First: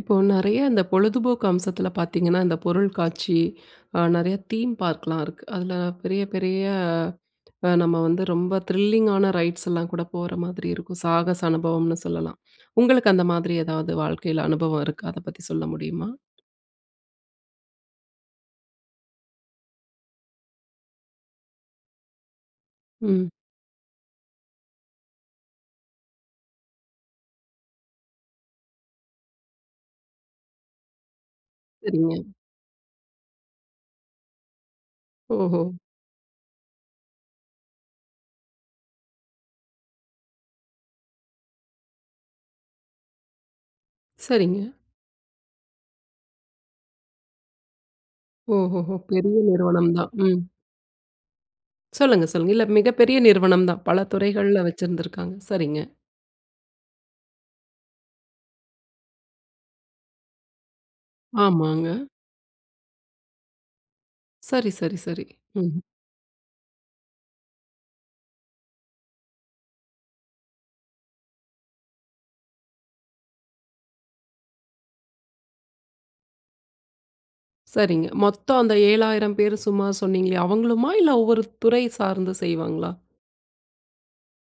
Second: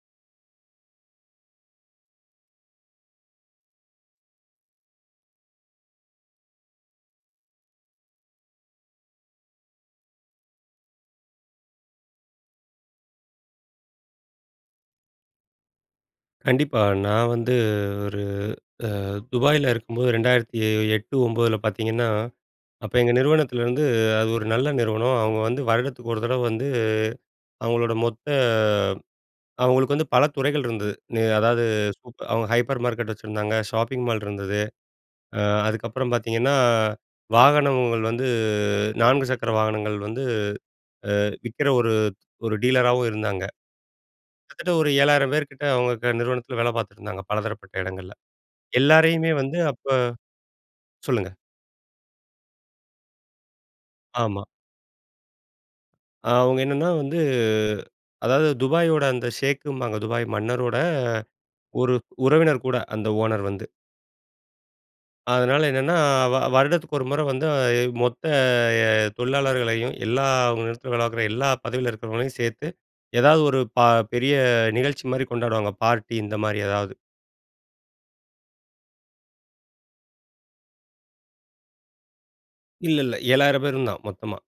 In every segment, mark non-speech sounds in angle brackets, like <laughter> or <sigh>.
இப்போ நிறைய இந்த பொழுதுபோக்கு அம்சத்தில பார்த்தீங்கன்னா, இந்த பொருள் காட்சி அ நிறைய தீம் பார்க்லாம் இருக்கு. அதில பெரிய பெரிய அ நம்ம வந்து ரொம்ப த்ரில்லிங் ஆன ரைட்ஸ் எல்லாம் கூட போற மாதிரி இருக்கும். சாகச அனுபவம்ன்னு சொல்லலாம். உங்களுக்கு அந்த மாதிரி ஏதாவது வாழ்க்கையில அனுபவம் இருக்கா? அத பத்தி சொல்ல முடியுமா? கண்டிப்பா. நான் வந்து ஒரு அ துபாயில இருக்கும்போது 2008 09 ல பார்த்திங்கன்னா, அப்போ எங்க ம். நிறுவனத்துலருந்து அது ஒரு நல்ல நிறுவனம். அவங்க வந்து வருடத்துக்கு ஒரு தடவ வந்து, அவங்களோட மொத்த அவங்களுக்கு வந்து பல துறைகள் இருந்தது. அதாவது சூ சரிங்க. அவங்க ஹைப்பர் மார்க்கெட் வச்சிருந்தாங்க, ஷாப்பிங் மால் இருந்தது. ஆ ஓஹோ! அதுக்கப்புறம் பார்த்திங்கன்னா, வாகனங்கள் வந்து நான்கு சக்கர வாகனங்கள் வந்து ஆ விக்கிற ஒரு, ஒரு டீலராவும் இருந்தாங்க. சரிங்க. கிட்டத்தட்ட ஒரு 7000 பேர் கிட்ட அவங்க நிறுவனத்தில வேலை பார்த்துட்டு இருந்தாங்க, பலதரப்பட்ட இடங்கள்ல. ஓஹோஹோ! எல்லாரையுமே பெரிய வந்து நிறுவனம் அப்போ தான். ம். சொல்லுங்க. சொல்லுங்க சொல்லுங்க. இல்ல மிகப்பெரிய நிறுவனம் தான். பல ஆமா. துறைகள்ல வச்சிருந்திருக்காங்க. சரிங்க. அவங்க என்னன்னா வந்து, அதாவது துபாயோட அந்த ஷேக்குபாங்க. துபாய் மன்னரோட ஆமாங்க. ஒரு உறவினர் கூட அந்த ஓனர் வந்து. சரி, சரி, சரி. அதனால ம்ஹ்ம். என்னென்னா, வ வருடத்துக்கு ஒரு முறை வந்து மொத்த தொழிலாளர்களையும், எல்லா நிறுவனத்துல வேலப்பாக்குற எல்லா பதவியில இருக்கிறவங்களையும் சேர்த்து, ஏதாவது ஒரு ப பெரிய நிகழ்ச்சிமாரி கொண்டாடுவாங்க. பார்ட்டி இந்தமாரி ஏதாவது. சரிங்க. மொத்தம் அந்த 7,000 பேரு சும்மா சொன்னீங்களே, அவுங்களுமா? இல்ல ஒவ்வொரு துறை சார்ந்து செய்வாங்களா? இல்ல இல்ல 7,000 பேரு இருந்தோம், மொத்தமா.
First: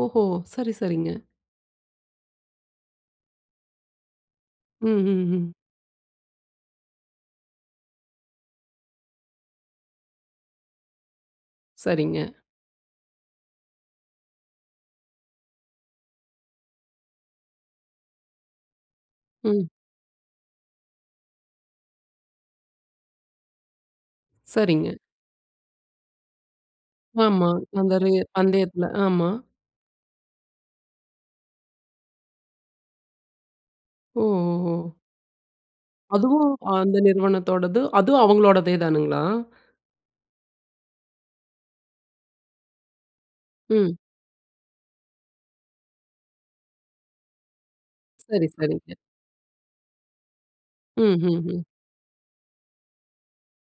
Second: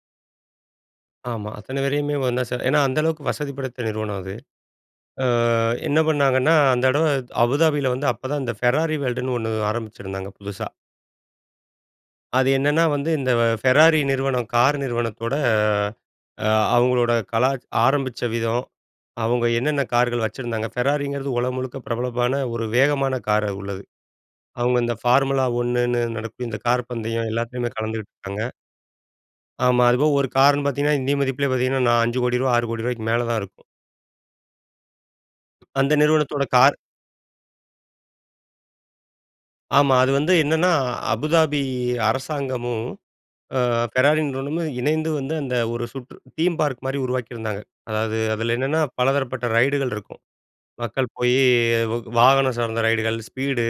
ஓஹோ! சரி, சரிங்க. ஆமா. அத்தன பேரையுமே 1 ன்னா சே ஏன்னா அந்த அளவுக்கு வசதிப்படுத்த நிறுவனம் அது. ம், அ ம், ம். என்ன பண்ணாங்கன்னா, அந்த தடவ அபுதாபி ல வந்து அப்ப தான் அந்த ஃபெராரி வேர்ல்ட் ன்னு 1 ஆரம்பிச்சிருந்தாங்க, புதுசா. சரிங்க. அது என்னன்னா, வந்து இந்த ஃபெராரி நிறுவனம், கார் நிறுவனத்தோட, அ அவுங்களோட கலா ஆரம்பிச்ச விதம், அவுங்க ம். என்னென்ன கார்கள் வச்சிருந்தாங்க, ஃபெராரிங்கிறது உலகம் முழுக்க பிரபலமான ஒரு வேகமான காரா உள்ளது. அவுங்க சரிங்க. இந்த ஃபார்முலா 1 ன்னு நடக்கும் இந்த கார் பந்தயம் ஆமா, எல்லாத்தயிலுமே அந்த ரெ அந்த கலந்துகிட்டுருக்காங்க. பந்தயத்தில. ஆமா. ஆமா. அதுபோக ஒரு கார்ன்னு பார்த்தீங்கன்னா இந்திய மதிப்பிலே பார்த்தீங்கன்னா, நா ரூ.50000000 ரூ.60000000 ரூவாக்கு மேல தான் இருக்கும். ஓ! ஒ! ஓஹோ! அந்த நிறுவனத்தோட அதுவும் கார். அந்த நிறுவனத்தோடது, அதுவும் அவங்களோடதே தானுங்களா? ஆமா. அது வந்து என்னன்னா, அபுதாபி அரசாங்கமும், அ ம். ஃபெராரி நிறுவனமும் இணைந்து வந்து அந்த ஒரு சுற்று தீம் பார்க் மாரி உருவாக்கியிருந்தாங்க. அதாவது சரி, அதில என்னென்ன சரிங்க. பலதரப்பட்ட ரைடுகள் இருக்கும். ம், மக்கள் போய் ம், ம். வ வாகனம் சார்ந்த ரைடுகள், ஸ்பீடு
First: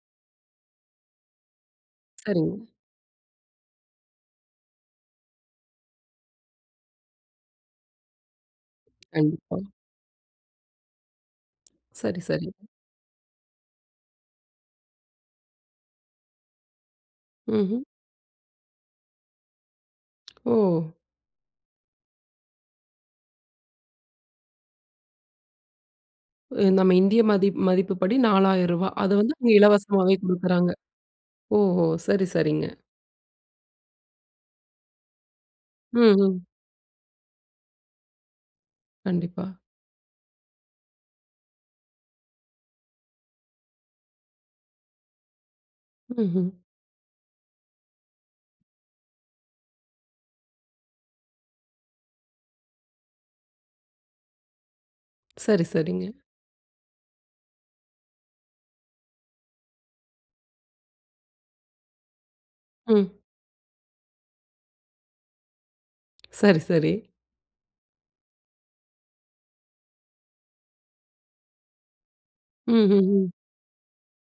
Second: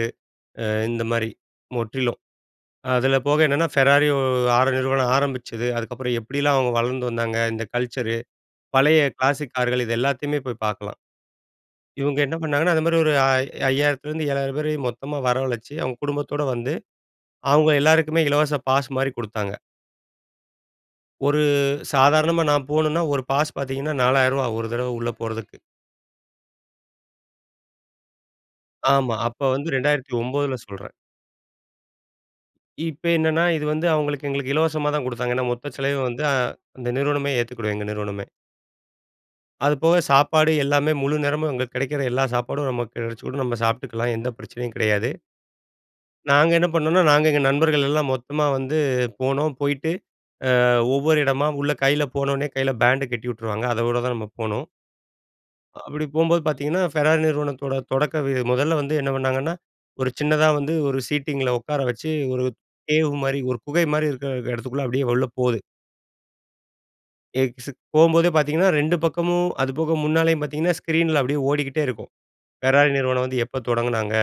அ இந்த மாதிரி முற்றிலும். சரிங்க. அதில போக என்னன்னா, ஃபெராரியோ, 6 நிறுவனம் ஆரம்பிச்சது, அதுக்கப்புறம் எப்பிடியெல்லாம் அவுங்க வளர்ந்து வந்தாங்க, இந்த கல்ச்சரு பழைய கிளாசிக் கண்டிப்பா. கார்கள், இது எல்லாத்தையுமே போய் பார்க்கலாம். இவுங்க சரி, என்ன சரி. பண்ணாங்கன்னா, அந்த மாரி ஒரு அ 5,000 த்திருந்து 7,000 பேரையும் மொத்தமா வரவழைச்சு, அவுங்க குடும்பத்தோட வந்து அவுங்க ம்ஹ்ம். எல்லாருக்குமே இலவச பாஸ்மாரி குடுத்தாங்க. ஓ! ஒரு சாதாரணமா நான் போணும்னா ஒரு பாஸ் பார்த்தீங்கன்னா ரூ.4,000 ஒரு தடவ உள்ள போறதுக்கு. நம்ம இந்திய மதிப்பு மதிப்புப்படி ரூ.4,000. அத ஆமா. வந்து அப்ப அவுங்க வந்து இரண்டாயிரத்தி இலவசமாவே ஒன்பதுல குடுக்குறாங்க. சொல்றேன். ஓஹோ! சரி சரிங்க. இப்ப என்னன்னா, இது வந்து அவுங்களுக்கு எங்களுக்கு இலவசமா தான் கொடுத்தாங்க. ஏன்னா மொத்த செலவயும் வந்து, அ, ம்ஹ்ம். அந்த நிறுவனமே ஏத்துக்குடும். எங்க நிறுவனமே. கண்டிப்பா. அது போக சாப்பாடு எல்லாமே முழு நேரமும் அங்க கிடைக்கிற எல்லா சாப்பாடும் நமக்கு கிடைச்சுடும். நாம்ம சாப்புட்டுக்கலாம். எந்த பிரச்சனையும் கிடையாது. நாங்க ம்ஹ்ம். என்ன பண்ணம்னா, நாங்க எங்க நண்பர்கள் எல்லாம் மொத்தமா வந்து போனோம். போயிட்டு, அ, ஒவ்வொரு இடமா உள்ள கைல போன உடனே கைல பேண்ட் கட்டி உட்டுருவாங்க. அதோட தான் நம்ம போனும். சரி, அப்படி சரிங்க. போம்போது பார்த்தீங்கன்னா, ஃபெரார் நிறுவனத்தோட தொடக்க இது முதல வந்து என்ன பண்ணாங்கன்னா? ஒரு சின்னதா வந்து ஒரு சீட்டிங்கில உட்கார வச்சி ஒரு கேவ் ம். மாதிரி, ஒரு குகை மாரி இருக்கிற இடத்துக்குள்ள அப்டியே உள்ள போது. சரி சரி. எக்ஸ் போம்போதே பார்த்தீங்கன்னா 2 பக்கமும் அதுபோக முன்னாலையும் பார்த்தீங்கன்னா ஸ்க்ரீனில அப்டியே ஓடிக்கிட்டே இருக்கும். ஃபெராரி நிறுவனம் ம்ஹ்ம்ஹ்ம். வந்து எப்போ தொடங்குனாங்க?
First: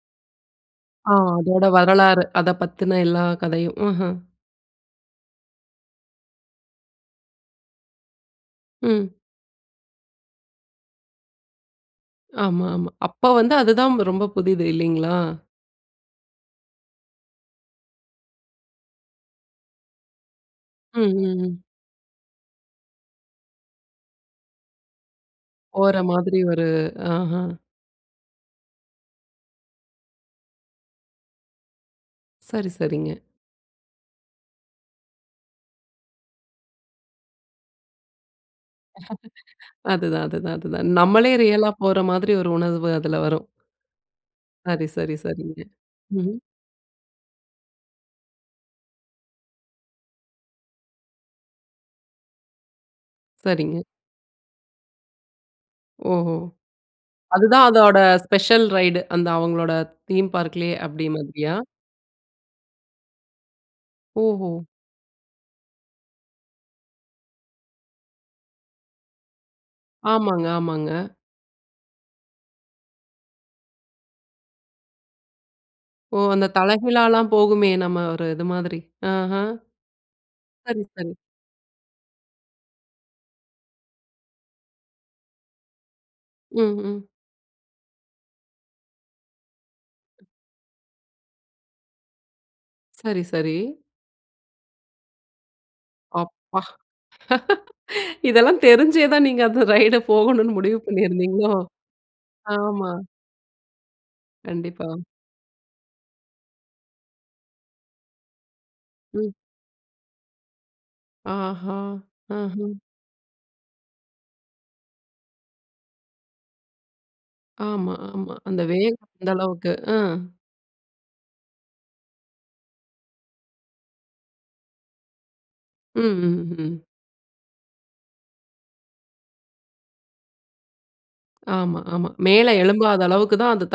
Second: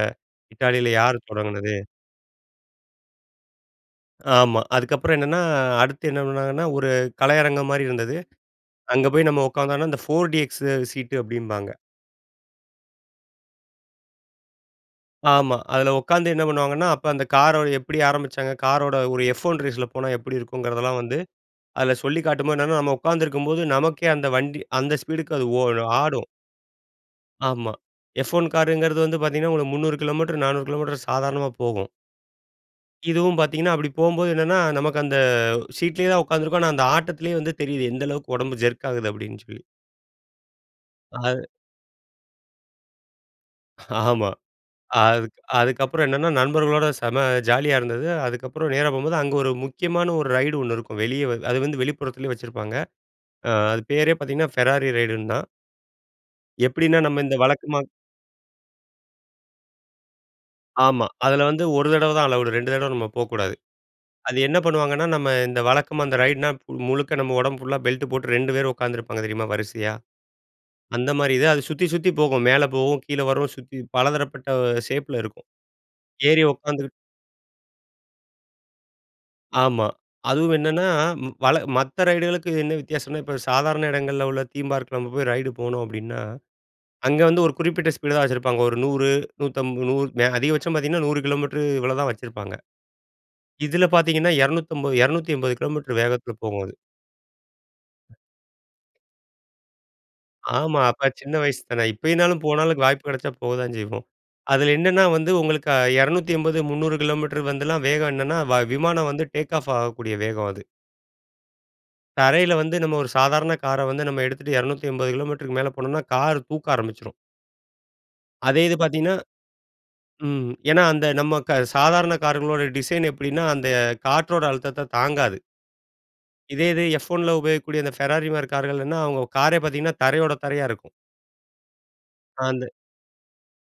இட்டாலில ஆ. யார் அதோட தொடங்கினது? வரலாறு. அத பத்தின எல்லா கதையும். ம்ஹ்ம். ஆமா. அதுக்கு அப்பறம் என்னன்னா, அடுத்து என்ன பண்ணாங்கன்னா? ஒரு கலையரங்கம் மாரி இருந்தது. அங்க ம். போயி நாம உட்கார்ந்தம்ன்னா அந்த போர் டிஎக்ஸ் சீட் டு அப்டிபாங்க. ஆமா, ஆமா. அப்ப வந்து அதுதான் ரொம்ப புதிது இல்லிங்களா? ஆமா, அதில உட்கார்ந்து என்ன பண்ணுவாங்கன்னா? அப்ப அந்த காரோட எப்டி ஆரம்பிச்சாங்க? காரோட ஒரு எஃப் ஒன் ரேஸி ல போனா எப்டி இருக்குங்கிறதெல்லாம் ம். வந்து, ம். ம். அதில சொல்லிக் காட்டும்போது என்னன்னா, நம்ம உட்காந்துருக்கும்போது நமக்கே அந்த வண்டி, அந்த ஸ்பீடுக்கு அது ஓ, போற ஆடும். மாதிரி ஒரு ஆஹன். ஆமா. எஃப் ஒன் காருங்கிறது வந்து பார்த்தீங்கன்னா, ஒரு 300 கிலோமீட்டர், 400 கிலோமீட்டர் சாதாரணமா போகும். சரி, சரிங்க. இதுவும் பார்த்தீங்கன்னா, அப்டி போம்போது என்னென்னா, நமக்கு அந்த சீட்லயே தான் உட்கார்ந்துருக்கோம். ஆனா அந்த ஆட்டத்திலேயே தெரியுது எந்த அளவுக்கு உடம்பு ஜெர்க் ஆகுது அப்டின் சொல்லி. <laughs> அதுதான், அதுதான், அதுதான். நம்மளே அது ரியல்ல போற மாதிரி ஒரு உணர்வு அதுல வரும். <chuckles> ஆமா. சரி, சரி, அதுக் சரிங்க. அதுக்கப்புறம் என்னன்னா, ம்ஹ்ம். நண்பர்களோட செம ஜாலியா இருந்தது. அதுக்கப்புறம் நேரா போம்போது அங்க ஒரு முக்கியமான ஒரு ரைடு 1 இருக்கும். வெளியே வ அது வந்து வெளிப்புறத்திலேயே வச்சிருப்பாங்க. அ சரிங்க. அது பேரே பார்த்தீங்கன்னா, ஃபெராரி ரைடுன்னு தான். ஓஹோ! எப்டினா, நம்ம இந்த அதுதான் வழக்கமா அதோட ஸ்பெஷல் ரைடு. அந்த அவங்களோட தீம் பார்க் லயே, ஆமா, அப்டீ அதில மாதிரியா? வந்து 1 தடவ தான் அலவுடு, 2 தடவ நம்ம போக்கூடாது. அது ஓஹோ! என்ன பண்ணுவாங்கன்னா, நம்ம இந்த வழக்கமா இந்த ரைடுனா முழுக்க நம்ம உடம்பு ஃபுல்லா பெல்ட் போட்டு 2 பேர் உட்காந்துருப்பாங்க தெரியுமா வரிசையா? ஆமாங்க, ஆமாங்க. அந்த மாரி இது. அது சுத்தி சுத்தி போகும் மேலே போகும், கீழே வரும் சுத்தி பலதரப்பட்ட ஷேப்ல இருக்கும். ஓ! ஏறி அந்த உட்காந்துகிட்டு தலைகீழாலாம் போகுமே நம்ம ஒரு இது மாதிரி ஆஹன். ஆமா, அதுவும் சரி, என்னன்னா, சரி. வழ மத்த ரைடுகளுக்கு என்ன வித்தியாசம்னா? இப்ப சாதாரண இடங்கள்ல உள்ள தீம்பார்க்ல நம்ம போய் ரைடு போணும் அப்டின்னா, ம்ஹ்ம். அங்க வந்து ஒரு குறிப்பிட்ட ஸ்பீடு தான் வச்சிருப்பாங்க ஒரு 100, 150 அதிகபட்சம் பார்த்தீங்கன்னா, 100 கிலோமீட்டர் இவ்வளோதான் வச்சிருப்பாங்க. சரி, சரி. இதுல பார்த்தீங்கன்னா 250, 280 கிலோமீட்டர் வேகத்தில அப்பா போகும் அது. <laughs> இதெல்லாம் தெரிஞ்சே தான் நீங்க அந்த ரைடு போகணும்னு முடிவு ஆமா, அப்ப சின்ன பண்ணியிருந்தீங்களோ? வயசு தானே. இப்பைனாலும் போனாலும் ஆமா. வாய்ப்பு கிடைச்சா போத்தான் செய்வோம். அதில கண்டிப்பா. என்னென்னா வந்து உங்களுக்கு அ 280 300 கிலோமீட்டர் வந்துலாம் வேகம் என்னன்னா வ விமானம் வந்து ம். டேக் ஆஃப் ஆகக்கூடிய வேகம் அது. ஆஹா, தரையில வந்து ம்ஹ்ம். நம்ம ஒரு சாதாரண கார வந்து நம்ம எடுத்துட்டு 280 கிலோமீட்டருக்கு மேல போனோம்னா கார் தூக்க ஆரம்பிச்சுரும். ஆமா ஆமா. அதே அந்த இது வேகம் பார்த்தீங்கணா, அந்த அளவுக்கு அ. ம் ஏன்னா அந்த நம்ம க சாதாரண காருங்களோட டிசைன் எப்டினா அந்த காற்றோட அழுத்தத்த தாங்காது. ம் ம் இதே ஹ்ம். இது எஃப் ஒன்ல உபயோகிக்கக்கூடிய அந்த பெராரி மாதிரி கார்கள்னா, அவங்க காரே பார்த்தீங்கன்னா தரையோட தரையா இருக்கும். ஆமா ஆமா. மேல அந்த எழும்பாத அளவுக்கு தான் அதை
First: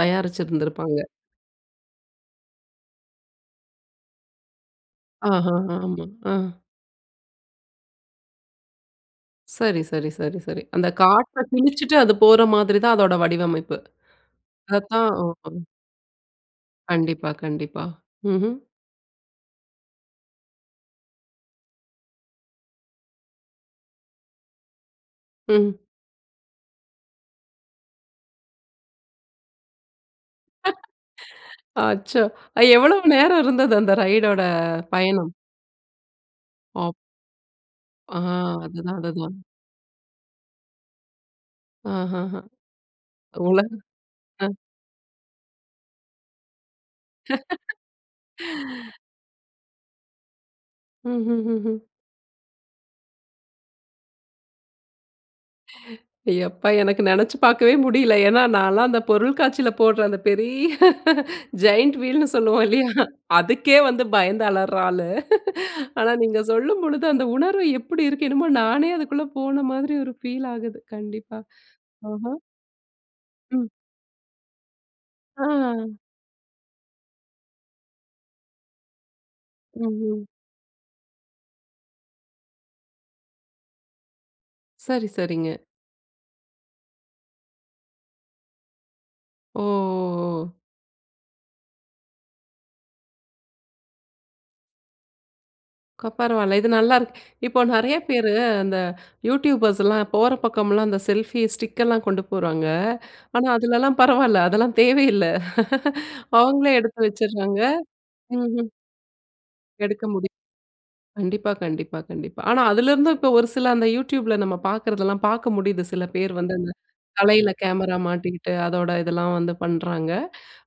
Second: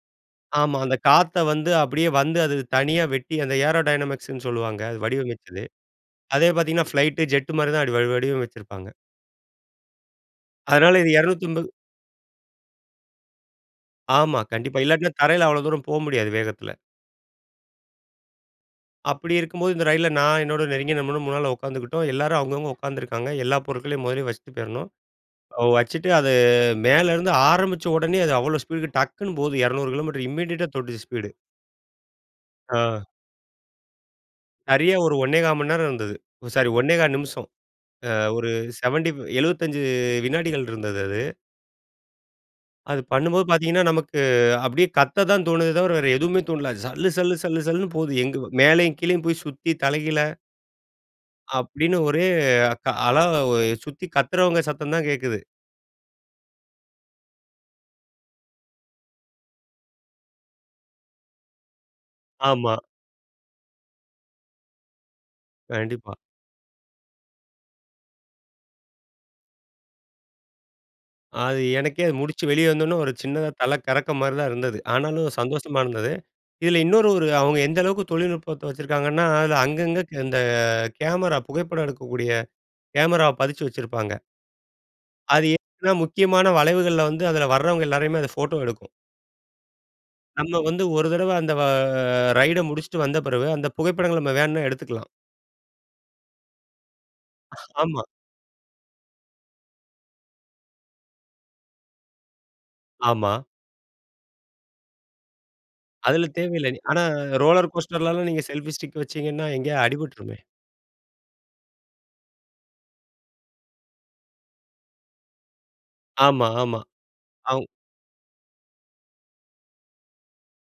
ஆமா. அந்த தயாரிச்சிருந்திருப்பாங்க. காத்த வந்து அப்டியே வந்து அது தனியா வெட்டி அந்த ஏரோடைனமிக்ஸ்ன்னு சொல்லுவாங்க அது ஆஹ! வடிவமைச்சது. ஆமா அ. அதே பார்த்தீங்கன்னா ஃப்ளைட், ஜெட்டு மாதிரி தான் அப்டி வடிவ வடிவமைச்சிருப்பாங்க. சரி சரி சரி சரி. அந்த அதனால இது காற்ற 280 கிழிச்சுட்டு அது போற மாதிரி தான் அதோட வடிவமைப்பு. ஆமா கண்டிப்பா. அதை தான் இல்லாட்டினா தரையில அவ்ளோ ம்ம். தூரம் போக முடியாது வேகத்துல. கண்டிப்பா கண்டிப்பா. ம்ஹ்ம். அப்டி இருக்கும்போது, இந்த ரயில்ல நான் என்னோட நெருங்கிய நண்பனும் முன்னால உட்காந்துக்கிட்டோம். எல்லாரும் அவங்கவங்க உட்கார்ந்துருக்காங்க. எல்லா பொருட்களையும் மொதல்லயே வச்சுட்டு போயிருணும். ம். வச்சுட்டு அது மேலருந்து ஆரம்பிச்ச உடனே அது அவ்ளோ ஸ்பீடுக்கு டக்குன்னு போகுது 200 கிலோமீட்டர் இம்மீடியட்டா தொட்டுச்சு ஸ்பீடு <laughs> அச்சோ! அது எவ்ளோ ஆ. நேரம் இருந்தது அந்த ரைடோட சரியா ஒரு பயணம்? 1 1/4 மணி நேரம் இருந்தது. சாரி அப் 1 1/4 நிமிஷம். ஆ ஒரு அதுதான் 75 அதுதான். 75 வினாடிகள் இருந்தது அது. ஆஹஹ, அது பண்ணும்போது உலக பார்த்தீங்கன்னா, நமக்கு அ. அப்டியே கத்த தான் தோணுதே தவர வேற எதுவுமே தோணல. சல்லு, சல்லு, சல்லு, சல்லுன்னு போது எங் மேலேயும், <laughs> கீழேயும் போய் சுத்தி தலைகீழ, ம், ம், ம். அப்டின்னு ஒரே க அழ சுத்தி கத்துறவங்க சத்தம் தான் கேட்குது. எப்பா! எனக்கு நெனைச்சு பார்க்கவே முடியல. ஏனா, நான்லாம் அந்த பொருள் காட்சியில போடுற அந்த பெரிய <laughs> ஜெயன்ட் வீல்னு சொல்லுவோம் ஆமா. இல்லையா, அதுக்கே வந்து பயந்து அளர்ற ஆளு. ஆனா கண்டிப்பா. நீங்க சொல்லும் பொழுது அந்த உணர்வு எப்புடி இருக்கு! என்னமோ நானே அதுக்குள்ள போன மாதிரி ஒரு ஃபீல் ஆகுது. கண்டிப்பா. அது எனக்கே அது ஆஹ! முடிச்சு வெளியே வந்தோனே ஒரு சின்னதா ம். தல கறக்கம் மாரி தான் இருந்தது. ஆனாலும் ஆ. சந்தோஷமா இருந்தது. இதில இன்னொரு ஒரு அவங்க எந்த அளவுக்கு தொழில்நுட்பத்த வச்சிருக்காங்கன்னா, அதில அங்கங்க ம்ஹ்ம். இந்த கேமரா புகைப்படம் எடுக்கக்கூடிய கேமராவ பதிச்சு வச்சிருப்பாங்க. சரி, அது சரிங்க. ஏன்னா முக்கியமான வளைவுகள்ல வந்து அதில வரவங்க எல்லோரையுமே அது போட்டோ எடுக்கும். ஓ, ஓ, ஓ! நம்ம வந்து ஒரு தரவ அந்த வ ரைடு முடிச்சிட்டு வந்த பிறவு அந்த புகைப்படங்கள நம்ம வேணுனா எடுத்துக்கலாம். கோ பரவால்ல, இது நல்லாருக்கு. இப்போ நெறைய ஆமா. பேரு அந்த யூடியூபர்ஸ்லாம் போற பக்கம்லாம் அந்த செல்ஃபி ஸ்டிக்லாம் கொண்டு போறாங்க. ஆமா. ஆனா அதுலலாம் பரவால்ல, அதெல்லாம் தேவையில்ல. <laughs> அதுல தேவையில்ல. அவங்களே ஆனா எடுத்து வச்சறாங்க ரோலர் கோஸ்டர்ல நீங்க ம்ஹ்ம். செல்ஃபி ஸ்டிக் வச்சிங்கன்னா, எங்கயாவது எடுக்க முடி அடிபட்டுருமே. கண்டிப்பா, கண்டிப்பா, கண்டிப்பா. ஆனா அதிலிருந்து இப்போ ஒரு சில அந்த youtube ல நம்ம பார்க்கறதெல்லாம், பார்க்க முடியுது. சில பேர் ஆமா, வந்து ஆமா. தலையில அவங்ர கேமரா மாட்டிகிட்டு அதோட இதெல்லாம் வந்து பண்றாங்க.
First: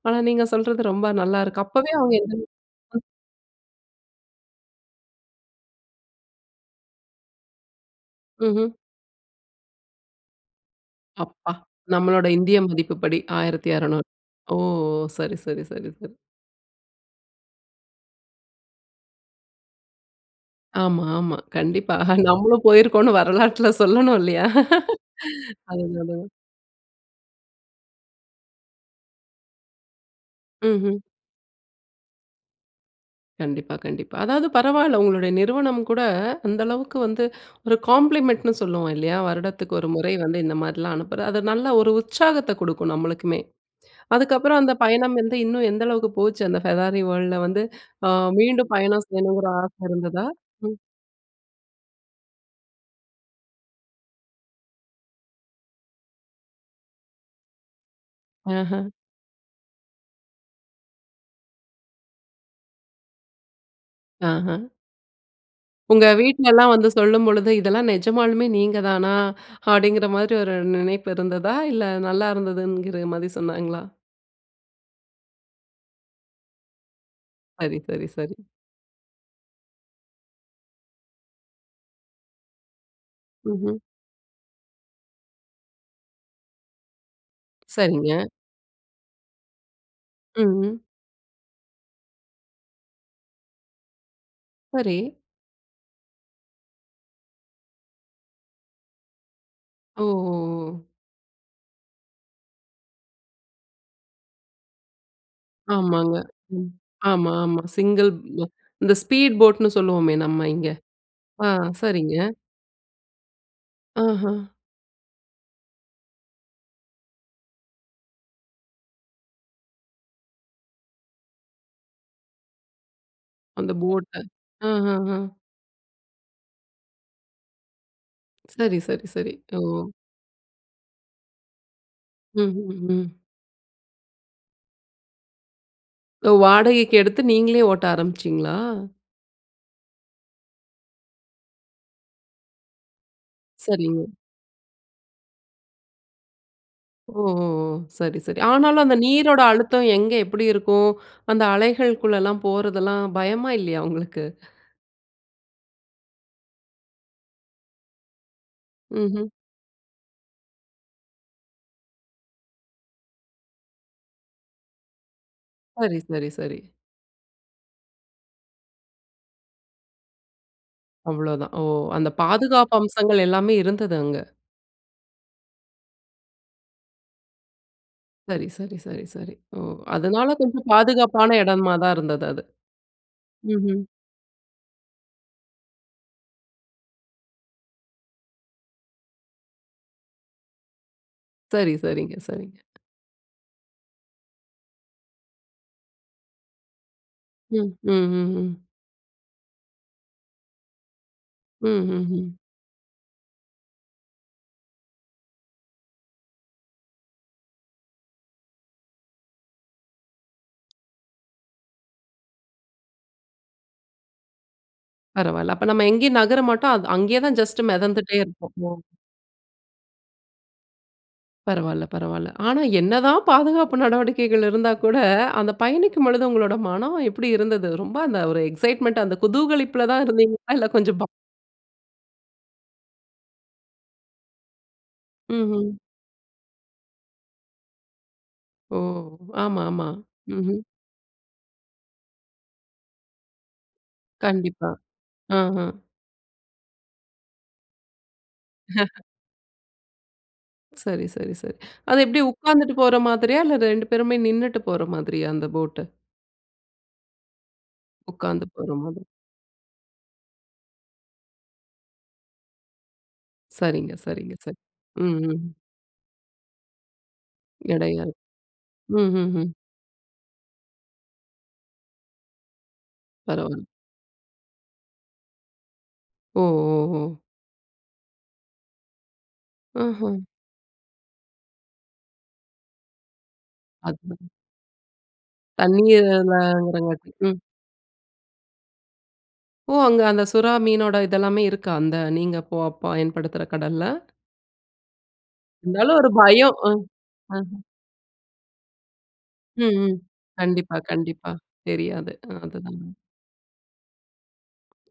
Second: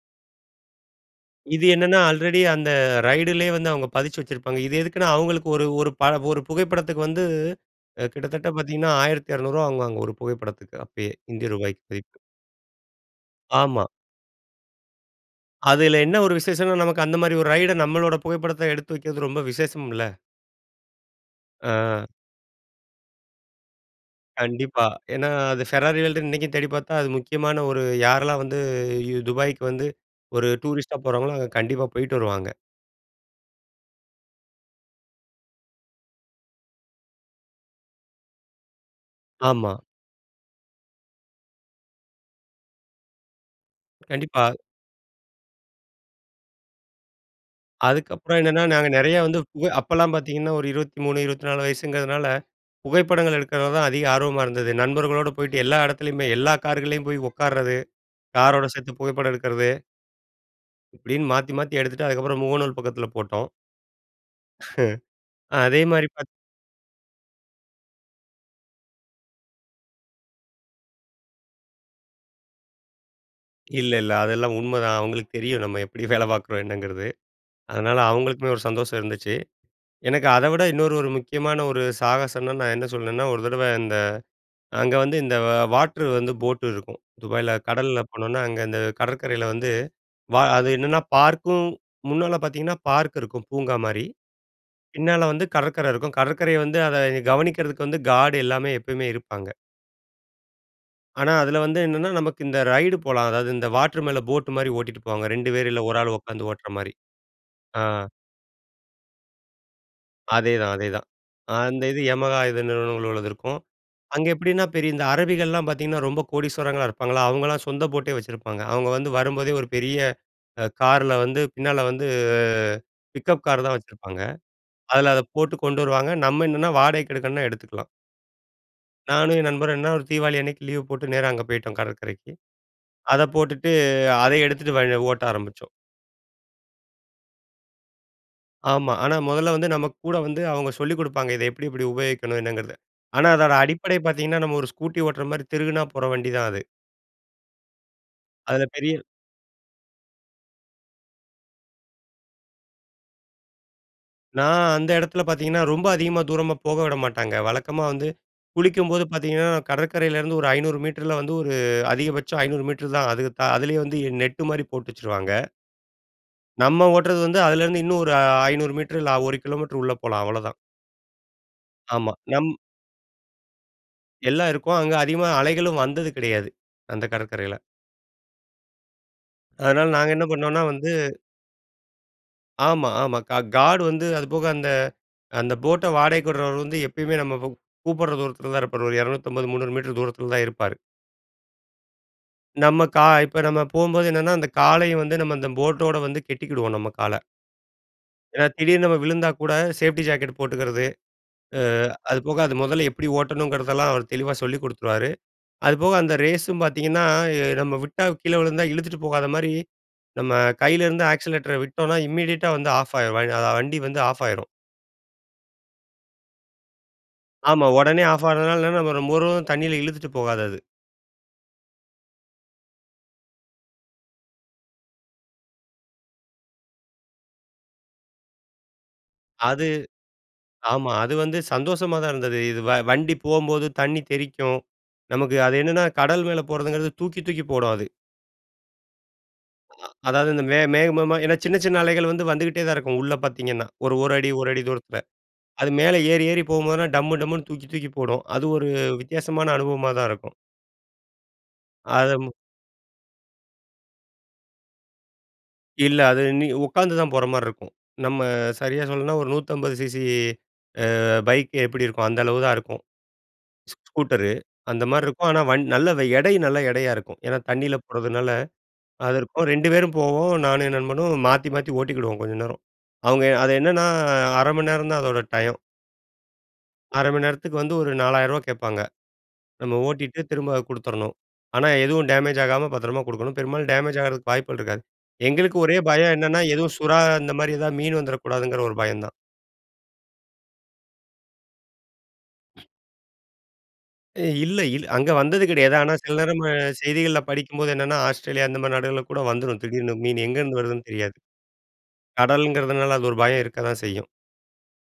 ஆனா நீங்க சொல்றது ரொம்ப நல்லாருக்கு. இது அப்பவே என்னன்னா, அவங்க எ ஆல்ரெடி அந்த ம். ரைட்லேயே வந்து அவங்க பதித்து வச்சுருப்பாங்க. இது எதுக்குன்னா, அவங்களுக்கு ஒரு ஒரு ப புகைப்படத்துக்கு வந்து கிட்டத்தட்ட ம்ஹ்ம். பார்த்தீங்கன்னா, ₹1200 வாங்குவாங்க ஒரு புகைப்படத்துக்கு அப்பயே இந்திய அப்பா! ரூபாய்க்கு <unintelligible> நம்மளோட இந்திய மதிப்புப்படி ஆயிரத்தி ஆமா. இரநூறு. ஓ! சரி, சரி, சரி, அதுல சரி. என்ன ஒரு விசேஷம்னா, நமக்கு அந்த மாரி ஒரு ரைட நம்மளோட புகைப்படத்த எடுத்து வைக்கிறது ரொம்ப விசேஷம்ல. ஆமா. ஆமா. கண்டிப்பா ஆ. நம்மளும் போயிருக்கோம்னு வரலாற்றுல சொல்லணும் இல்லையா? கண்டிப்பா. ஏன்னா, அது ஃபெராரி அதனால. வேர்ல்டுன்னு இன்னிக்கும் தேடி பார்த்தா, அது முக்கியமான ஒரு யாரெல்லாம் வந்து யு துபாய்க்கு வந்து ஒரு டூரிஸ்ட்டா ம்ஹ்ம். போறாங்களோ, அங்க கண்டிப்பா போயிட்டு வருவாங்க. கண்டிப்பா. கண்டிப்பா. அதாவது பரவால்ல உங்களுடைய நிறுவனம் கூட, அந்த அளவுக்கு வந்து ஒரு காம்ப்ளிமென்ட் ன்னு சொல்லுவோம் இல்லையா? வருடத்துக்கு ஆமா. ஒரு முறை வந்து இந்த மாரிலாம் அனுப்புற அது நல்ல ஒரு உற்சாகத்த கொடுக்கும் நம்மளுக்குமே. கண்டிப்பா. அதுக்கப்பறம் அந்த பயணம் வந்து இன்னும் எந்த அளவுக்கு போச்சு அந்த ஃபெராரி வேர்ல்டுல வந்து, அ, அதுக்கப்பறம் என்னன்னா? மீண்டும் நாங்க பயணம் நெறையா வந்து செய்யணுங்கிற புகை ஆசை அப்பலாம் இருந்ததா? பார்த்தீங்கன்னா, ஒரு ம். 23, 24 வயசுங்கிறதுனால புகைப்படங்கள் எடுக்கிறது தான் அதிக ஆர்வமா இருந்தது. நண்பர்களோடு போயிட்டு எல்லா எடத்துலயுமே எல்லா கார்களிலும் போயி உட்காறது காரோட அஹம். சேர்த்து புகைப்படம் எடுக்கிறது. இப்படின்னு மாத்தி, மாத்தி எடுத்துட்டு, அதுக்கு அப்பறம் முகநூல் பக்கத்துல போட்டோம். ஆஹா. <laughs> அதே உங்க மாரி பார்த் வீட்லல்லாம் வந்து சொல்லும்பொழுது இதெல்லாம் நிஜமாலுமே நீங்க தானா? அப்டிங்கிற மாரி ஒரு நினைப்பு இருந்ததா? இல்ல நல்லா இருந்ததுங்கிற மாரி சொன்னாங்களா? இல்ல. இல்ல. அதெல்லாம் உண்மைதான். அவுங்களுக்கு தெரியும். நம்ம எப்படி வேலை பார்க்குறோம் என்னங்கிறது. சரி அதனால சரி சரி. அவுங்களுக்குமே ஒரு சந்தோஷம் இருந்துச்சி. எனக்கு அத விட இன்னொரு ஒரு முக்கியமான ஒரு சாகசம்ன்னா, நான் என்ன சொல்வேன்னா, ஒரு தடவ ம்ஹ்ம். இந்த அங்க வந்து இந்த வாட்டரு வந்து ஃபோட்டு இருக்கும். துபாயில கடல சரிங்க. போனோனா, அங்க அந்த கடற்கரைல வந்து அது ம்ஹ்ம். என்னன்னா பார்க்கும், முன்னால பார்த்தீங்கன்னா பார்க் இருக்கும் பூங்கா மாரி. சரி. பின்னால வந்து கடற்கரை இருக்கும். கடற்கரைய வந்து அத கவனிக்கிறதுக்கு வந்து காட் எல்லாமே எப்பவுமே இருப்பாங்க. ஓஹோ, ஓ! ஆனா, அதில வந்து என்னன்னா நமக்கு இந்த ரைட் போலாம். அதாவது இந்த வாட்டர் மேல போட் மாரி ஓட்டிட்டு போவாங்க. 2 பேரு இல்ல 1 ஆள் ஆமாங்க, உட்கார்ந்து ஓட்டுற ம். மாரி. ஆமா, ஆமா. ஆ. சிங்கிள் இந்த ஸ்பீட் போட்னு சொல்லுவோமே நம்ம அதேதான், இங்கே. அதேதான். ஆ அந்த இது சரிங்க. யமஹா இது <unintelligible> உள்ளதுருக்கும். அங்க ஆஹ. எப்டின்னா, பெரிய இந்த அரபிகள்லாம் பார்த்தீங்கன்னா, ரொம்ப கோடீஸ்வரர்களா இருப்பாங்களா, அவங்கலாம் சொந்த போட்டே வச்சிருப்பாங்க. அவங்க வந்து வரும்போதே ஒரு பெரிய அ காருல வந்து, பின்னால வந்து பிக்கப் கார் அந்த தான் போட்ட வச்சிருப்பாங்க. ஆ, ஆ, அதில ஆ. அத போட்டு கொண்டு வருவாங்க. நம்ம என்னன்னா வாடகைக்கு எடுக்கணும்னா எடுத்துக்கலாம். சரி, சரி, சரி. நானும் என் நண்பரும் ஓ! என்ன ஒரு தீபாவளி அன்னைக்கு லீவு போட்டு நேரா அங்க போய்ட்டோம் கடற்கரைக்கு. ம்ஹ்ஹ்ம். அத போட்டுட்டு அத எடுத்துட்டு வ ஓட்ட ஆரம்பிச்சோம். ஒ வாடகைக்கு எடுத்து நீங்களே ஓட்ட ஆரம்பிச்சீங்களா? ஆமா. ஆனா முதல்ல வந்து நம்ம கூட வந்து அவங்க சொல்லிக் குடுப்பாங்க, இத எப்டி இப்டி உபயோகிக்கணும் என்னங்கிறது. ஆனா அதோட அடிப்படை சரிங்க. பார்த்தீங்கணா, நம்ம ஒரு ஸ்கூட்டி ஓட்டுற மாரி திருகுனா போற வண்டி தான் அது. ஓஹோ, ஓ! சரி, சரி. அதில ஆனாலும் அந்த பெரிய நீரோட அழுத்தம் எங்க எப்டி இருக்கோ! அந்த அலைகள்க்குள்ளலாம் போறதுல்லாம் பயமா இல்லையா உங்களுக்கு? நான் அந்த இடத்துல பார்த்தீங்கன்னா, ரொம்ப அதிகமா தூரமா போக விட மாட்டாங்க. வழக்கமா வந்து குளிக்கும்போது ம்ஹ்ம். பார்த்தீங்கணா, கடற்கரையிலிருந்து ஒரு 500 மீட்டரில வந்து ஒரு அதிகபட்சம் 500 மீட்டர் தான். அது தா அதிலேயே வந்து நெட் மாரி போட்டு வச்சுருவாங்க. சரி, சரி, சரி. நம்ம ஓட்டுறது வந்து அதுலருந்து இன்னும் ஒரு அ 500 மீட்டர் இல்ல 1 கிலோமீட்டர் உள்ள போலாம் அவ்ளோதான். அவ்வளோதான். ஓ! அந்த ஆமா, நம், பாதுகாப்பு அம்சங்கள் எல்லாமே இருந்தது அங்க. எல்லாம் இருக்கும். அங்க அதிகமா அலைகளும் வந்தது கிடையாது, அந்த கடற்கரையில. சரி, சரி, சரி, சரி. ஓ! அதனால நாங்க என்ன அதுனால பண்ணோம்னா கொஞ்சம் வந்து பாதுகாப்பான இடமா தான் இருந்தது அது. ஆமா, ஆமா. கா காட் ம்ஹ்ம். வந்து, அது போக அந்த அந்த போட்ட வாடகைக்கு விட்றவர் வந்து எப்பையுமே நம்ம கூப்பிடற தூரத்தில தான் இருப்பாரு. ஒரு 250, 300 மீட்டர் தூரத்தில தான் இருப்பாரு. சரி, சரிங்க, சரிங்க. நம்ம கா இப்ப நம்ம போம்போது என்னென்னா, அந்த காலை வந்து நம்ம போட்டோட வந்து கெட்டிக்கிடுவோம் நம்ம கால. ம், ம், ஏனா, ம். திடீர்னு நம்ம விழுந்தா கூட சேஃப்டி ஜாக்கெட் போட்டுக்குறது. ஆ அது ம்ஹ்ஹ்ம். போக அது முதல்ல எப்டி அ ஓட்டணுங்கிறதெல்லாம் அவர் தெளிவா சொல்லிக் குடுத்துருவாரு. அது போக அந்த ரேஸும் பார்த்தீங்கன்னா, நம்ம விட்டா கீழே விழுந்தா இழுத்துட்டு போகாத மாரி நம்ம கையிலிருந்து ஆக்ஸிலரேட்டரை விட்டோம்னா இமிடியேட்டா வந்து ஆஃப் ஆயிரும். வ வண்டி வந்து ஆஃப் ஆயிரும். பரவால. அப்ப நம்ம எங்கேயும் நகர மாட்டோம் அத அங்கேயே தான் ஜஸ்ட் ஆமா, உடனே மெதந்துட்டே ஆஃப் இருப்போம். ஆறனால ஓ! நம்ம ரொம்ப தண்ணியில இழுத்துட்டு போகாது அது. பரவால, பரவால. ஆனா என்னதான் பாதுகாப்பு நடவடிக்கைகள் இருந்தா கூட, அந்த பயணிக்கும் பொழுது உங்களோட மனம் எப்டி இருந்தது? ரொம்ப அந்த ஒரு எக்ஸைட்மென்ட், அந்த அது குதூகலிப்புல தான் இருந்தீங்களா, இல்ல ஆமா, கொஞ்சம் பயம் அது வந்து சந்தோஷமா தான் இருந்தது. இது வ வண்டி போம்போது தண்ணி தெறிக்கும். நமக்கு அது ம்ஹ்ம். என்னன்னா, கடல் மேல போறதுங்கிறது தூக்கி, தூக்கி போடும் அது. ஓ! ஆமா, ஆமா, அதாவது இந்த மே ம்ஹ்ம். மேகமாக ஏன்னா சின்ன, சின்ன அலைகள் வந்து வந்துகிட்டே தான் இருக்கும் உள்ள பாத்தீங்கன்னா, ஒரு 1 அடி, ஒரு 1 கண்டிப்பா, தூரத்தில. அ. அ. அது மேல ஏறி, ஏறி போகும்போதுலாம் டம்மு டம்முனு தூக்கி, தூக்கி போடும். அது ஒரு <chuckles> வித்தியாசமான அனுபவமா தான் இருக்கும். சரி, சரி, சரி. அது அத எப்படி உட்கார்ந்துட்டு போற மாதிரியா? இல்ல 2 பேருமே நின்னுட்டு போற மாதிரியா? அந்த போட்டு. இல்ல, அது நீ உட்கார்ந்து தான் போற மாரி இருக்கும். நம்ம உட்கார்ந்து சரியா போறமாதிரி. சொல்லனுன்னா, ஒரு 150 CC அ பைக் எப்படி இருக்கும்? அந்த அளவு தான் இருக்கும். ஸ் சரிங்க, ஸ்கூட்டரு. சரிங்க, சரி. அந்த மாரி ம். இருக்கும் ஆனா ம். வண் நல்ல எடை நல்ல எடையா இருக்கும். ஏன்னா, தண்ணீயில எடையா? போறதுனால, ம். அது ம். இருக்கும். ம். 2 பேரும் போவோம். நானும், என் நண்பனும் மாத்தி, மாத்தி ஓட்டிக்கிடுவோம் கொஞ்ச நேரம். அவங்க அது பரவால்ல. என்னன்னா 1/2 மணி நேரம் தான் அதோட டையம். ஒ! ஒ! 1/2 ஒ! மணி நேரத்துக்கு வந்து ஒரு ரூ. 4,000 கேட்பாங்க. நம்ம ம்ஹும். ஓட்டிகிட்டு திரும்ப குடுத்துறணும். ஆனா, எதுவும் டேமேஜ் ஆகாம பத்திரமா குடுக்கணும் பெரும்பாலும் டேமேஜ் அது ஆறதுக்கு வாய்ப்பு இருக்காது. எங்களுக்கு ஒரே தண்ணீயில பயம் என்னென்னா எதுவும் சுறா இருந்தாங்கிறங்காட்டி. அந்த ம். மாரி ஏதாவது மீன் வந்துரக்கூடாதுங்கிற, ஒரு பயம் தான். ஓ! அங்க அந்த சுறா மீனோட இது எல்லாமே இருக்கா? அந்த நீங்க போ பயன்படுத்துர்ற கடல்ல. இல்ல, இல் அங்க வந்தது கெடையாது. ஆனா, இருந்தாலும் ஒரு சில நேரம் ம பயம். அ. செய்திகள்ல ஹ. படிக்கும்போது என்னென்னா, ஆஸ்ட்ரேலியா அந்த மாதிரி நாடுகள் கூட வந்துரும் ம். திடீர்னு ம். மீனு. எங்க இருந்து கண்டிப்பா, வருதுன்னு தெரியாது. கண்டிப்பா. தெரியாது. ஆ அதுதான். கடல்ங்கிறதுனால அது ஒரு பயம் இருக்கத்தான் செய்யும்.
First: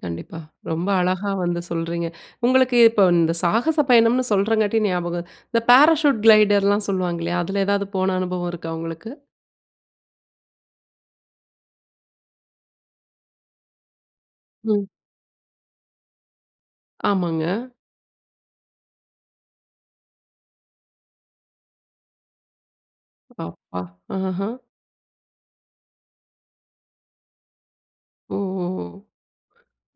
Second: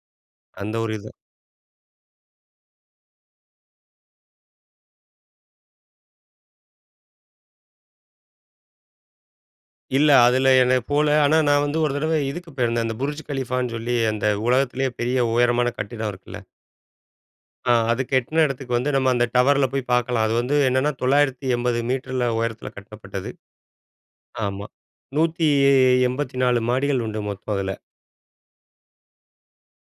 கண்டிப்பா. அந்த ரொம்ப ஒரு இதும். அழகா வந்து சொல்றீங்க. உங்களுக்கு இப்ப இந்த சாகச பயணம்னு சொல்றங்காட்டி ஞாபகம். இந்த பாராசூட் கிளைடர்ல்லாம் சொல்லுவாங்க இல்லையா, அதுல ஏதாவது போன அனுபவம் இருக்கா உங்களுக்கு? இல்ல, அதுல என போல. ஆனா நான் வந்து ஒரு தடவ இதுக்கு போயிருந்தேன். அந்த "Burj Khalifa" ன்னு சொல்லி அந்த ம். உலகத்திலயே பெரிய உயரமான கட்டிடம் இருக்குல்ல. ஆமாங்க. ஆ, அது கட்டுன இடத்துக்கு வந்து நம்ம அந்த டவர்ல போய் பாக்கலாம். அது வந்து என்னன்னா, 980 மீட்டருல உயரத்துல கட்டப்பட்டது. அப்பா! அஹ்ம். ஆமா, 184 மாடிகள் உண்டு மொத்தம் அதுல. ஓஹோஹோ!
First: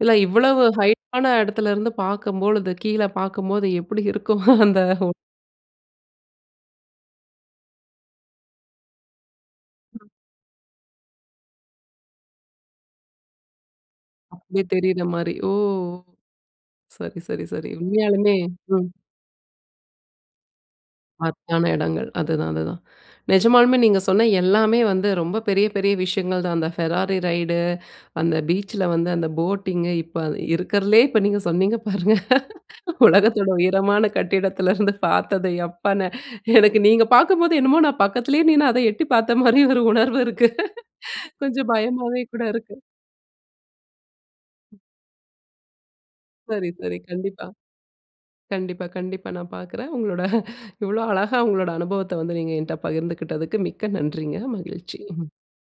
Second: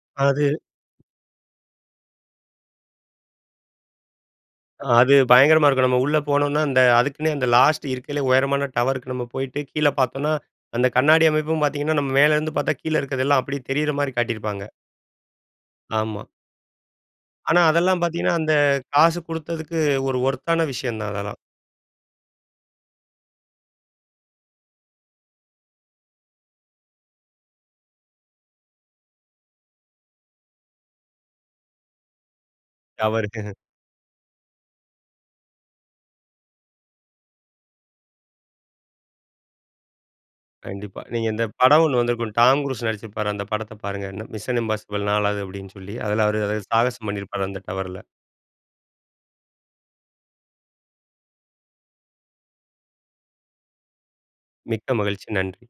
இல்ல அது. இவ்வளவு ஹைட்டான இடத்துல இருந்து பாக்கும்போழுது, கீழ பாக்கும்போது எப்டி இருக்கும்? <chuckles> அந்த அ ஹோ அது பயங்கரமா இருக்கும். நம்ம உள்ள போனோம்னா இந்த அதுக்குன்னே அந்த லாஸ்ட் இருக்கறதுலேயே உயரமான டவருக்கு நம்ம போயிட்டு கீழ பாத்தோம்னா, அந்த கண்ணாடி அமைப்பும் பாத்தீங்கன்னா, நம்ம மேலருந்து பாத்தா கீழ இருக்குறதெல்லாம் அப்டியே தெரியிற மாரி அப்டியே காட்டியிருப்பாங்க. தெரியிற மாரி ஓ! ஆமா. சரி, சரி, ஆனா, சரி. அதெல்லாம் பாத்தீங்கன்னா, உண்மையாலுமே அந்த ம். காசு குடுத்ததுக்கு ஒரு வொர்த் ஆன விஷயம் தான் அதெல்லாம். <unintelligible> இடங்கள் அதுதான், அதுதான். நெஜமாலுமே நீங்க சொன்ன எல்லாமே வந்து ரொம்ப பெரிய பெரிய விஷயங்கள் தான் அந்த ஃபெராரி ரைட் அந்த பீச்சில வந்து அந்த போட்டிங் இப்ப இருக்கறலயே இப்ப நீங்க சொன்னீங்க பாருங்க உலகத்தோட டவர்கு. உயரமான கட்டிடத்துலருந்து பாரத்தது எப்பான்னு. எனக்கு நீங்க பாக்கும்போது என்னமோ நான் பக்கத்திலேயே நின்னு அத எட்டி பாத்த மாரி ஒரு உணர்வு இருக்கு. கண்டிப்பா. நீங்க இந்த கொஞ்சம் படம் ஒண்ணு பயமாவே வந்துருக்கும், கூட "Tom இருக்கு. Cruise" நடிச்சிருப்பாரு அந்த படத்த பாருங்க. "Mission: Impossible 4" அப்டின்னு சொல்லி அதுல அவரு சரி, சரி. சாகசம் கண்டிப்பா. பண்ணிருப்பாரு அந்த டவர்ல. கண்டிப்பா, கண்டிப்பா நான் பாக்குறேன். உங்களோட இவ்ளோ அழகா உங்களோட அனுபவத்த வந்து நீங்க என்ட பகிர்ந்துகிட்டதுக்கு மிக்க நன்றிங்க. மிக்க மகிழ்ச்சி. மகிழ்ச்சி, நன்றி.